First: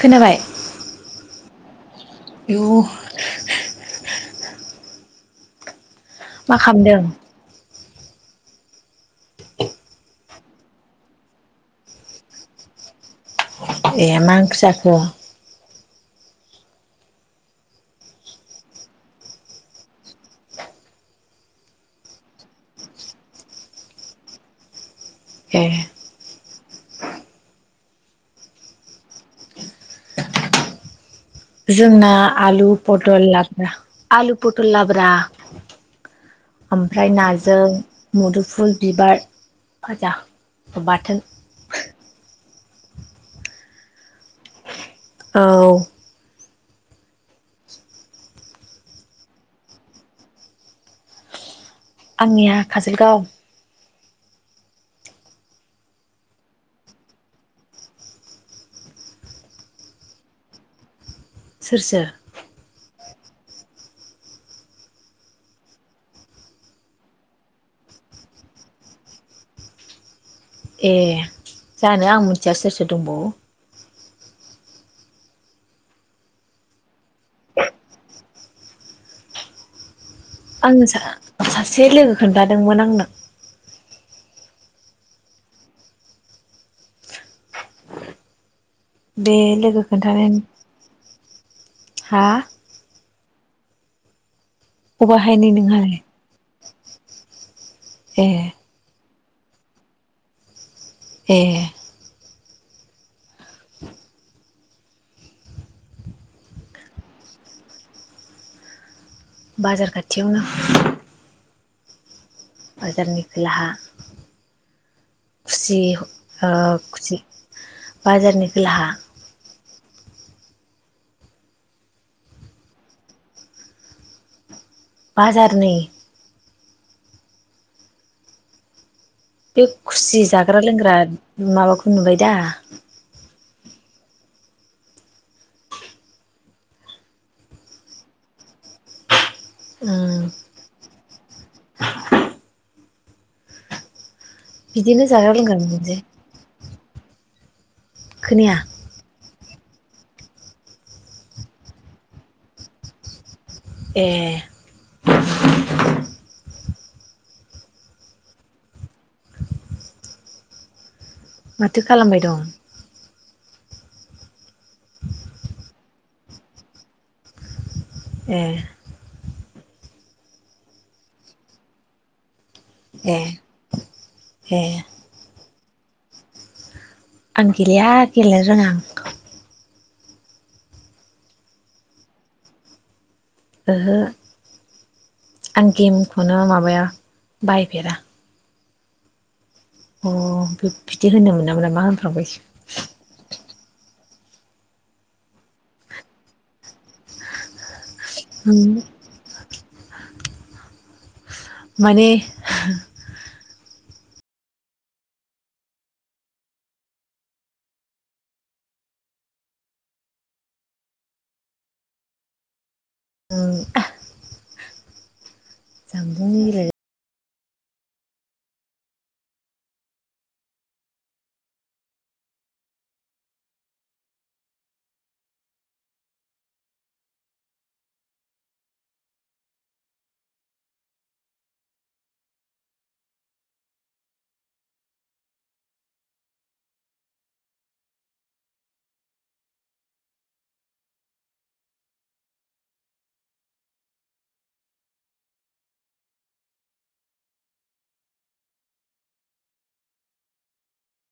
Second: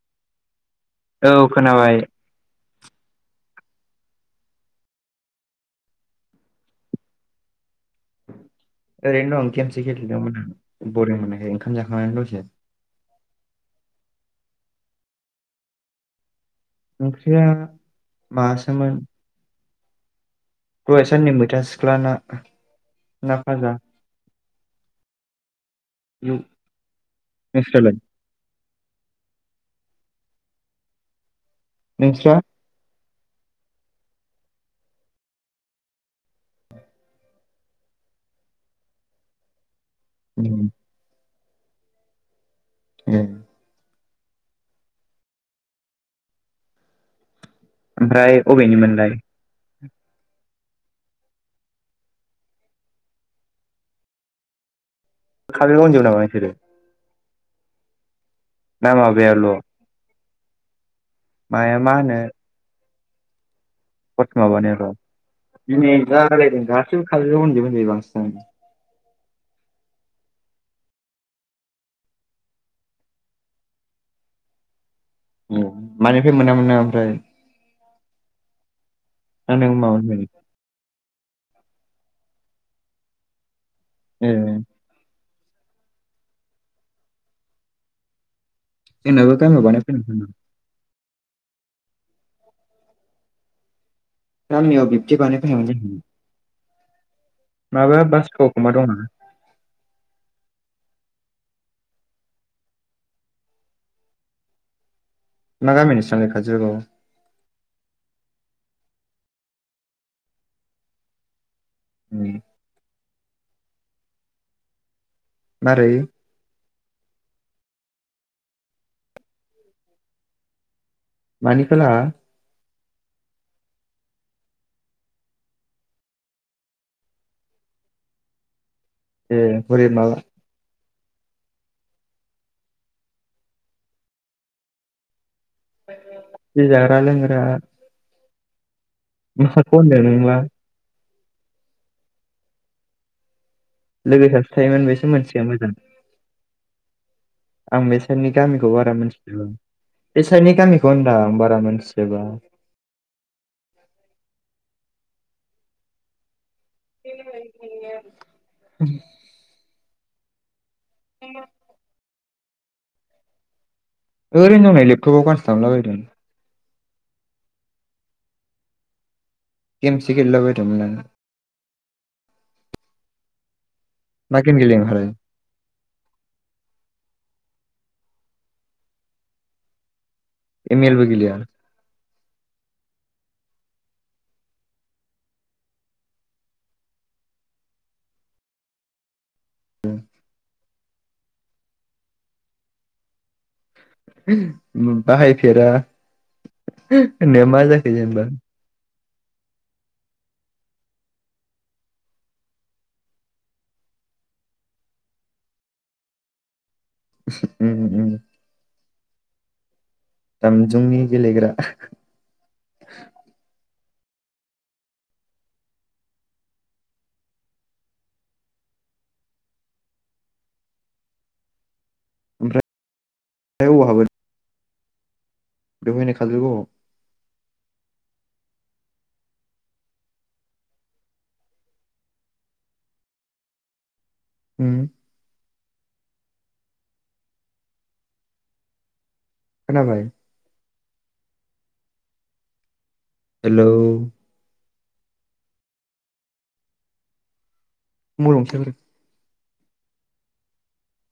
खोनाबाय औ खोनाबाय इयु मा खालामदों? ओरैनो दं गेमसो गेलेदोंमोन आं बरिं मोननायखाय ओंखाम जाखांनानै दसे ए मा ओंख्रि जाखो? ओंख्रिया मासोमोन दहाय साननि मैथा सिख्ला ना ना भाजा। ए उम नोंसोरा ला? जोंना नोंस्रा आलु पटल लाब्रा आलु पटल लाब्रा ओमफ्राय नाजों मुदुफुल बिबार फाजा उम बाथोन उम औ ओमफ्राय अबेनिमोनलाय? आंनिया काजलगाव खाजोल फुनजोबो नामा नोंसोरो ना माबाया ल' माया सोर मा सोर होनो पत माबानिया र' दिनै जालायदों गासिबो खाजल फुनजोबो होजायो बांसिन [unintelligible] ए जानो आं मिथिया सोर सोर दंबावो। औ मानिफ्राय मोनामोन नों ओमफ्राय ना नों माबानिबायदि आङो सा सासे लोगो खोन्थादोंमोन आंनो ए जोंनाबो बे गामियाव लोगो बानायफैदों खोनथानायानो हा गामियाव बिबदि अबाहाय बानाय नै फैयामोन नोंहालाय जों माबा ए बासखावखोमा दं नामा? ए [inaudible] मा गामिनि नोंसिनालाय खाजलगाव बाजार खाथियावनो उम बाजारनि खोलाहा खुसि मारै ओ खुसि बाजारनि खलाहा मानि खोला बाजारनि ए बे हरै माबा खुसि जाग्रा लोंग्रा माबाखौ नुबाय दा खुसि जाग्रा लोंग्रा माखौ होनदों उम नोंबा [unintelligible] लोगो सासे थायोमोन बिदिनो बेसो जाग्रा मोनथियो लोंग्रा मोजां मोनसै आं बे साइडनि खोनाया गामिखौ बारा मोनथि बे साइडनि गामिखौ होनदा आं बारा मोनथिजोबा ए [unintelligible] [unintelligible] माथो खालामबाय दं ओरैनो नै लेबथबाव गानसो दामलाबायदों उम गेमसो गेलेलाबायदोंमोन आं उम मा गेम गेलेयो नोंहालाय आं गेलेया गेलेनो रोङा आं एम एलबो गेलेया ओहो आं गेमखौनो माबाया बाहायफेरा। अ बे बिदि होनो मोनो मोना मा होनफ्रांबायसो बाहायफेरा होननाया मा जाखो जेनेबा उम माने उम उम दामजुंनि गेलेग्रा ओ जानबुंनि गेलेग्रा ओमफ्राय अबाव हाबो बेवहायनो खाजोलगावाव हम खोनाबाय हेलौ मबेल गंसेया बोरो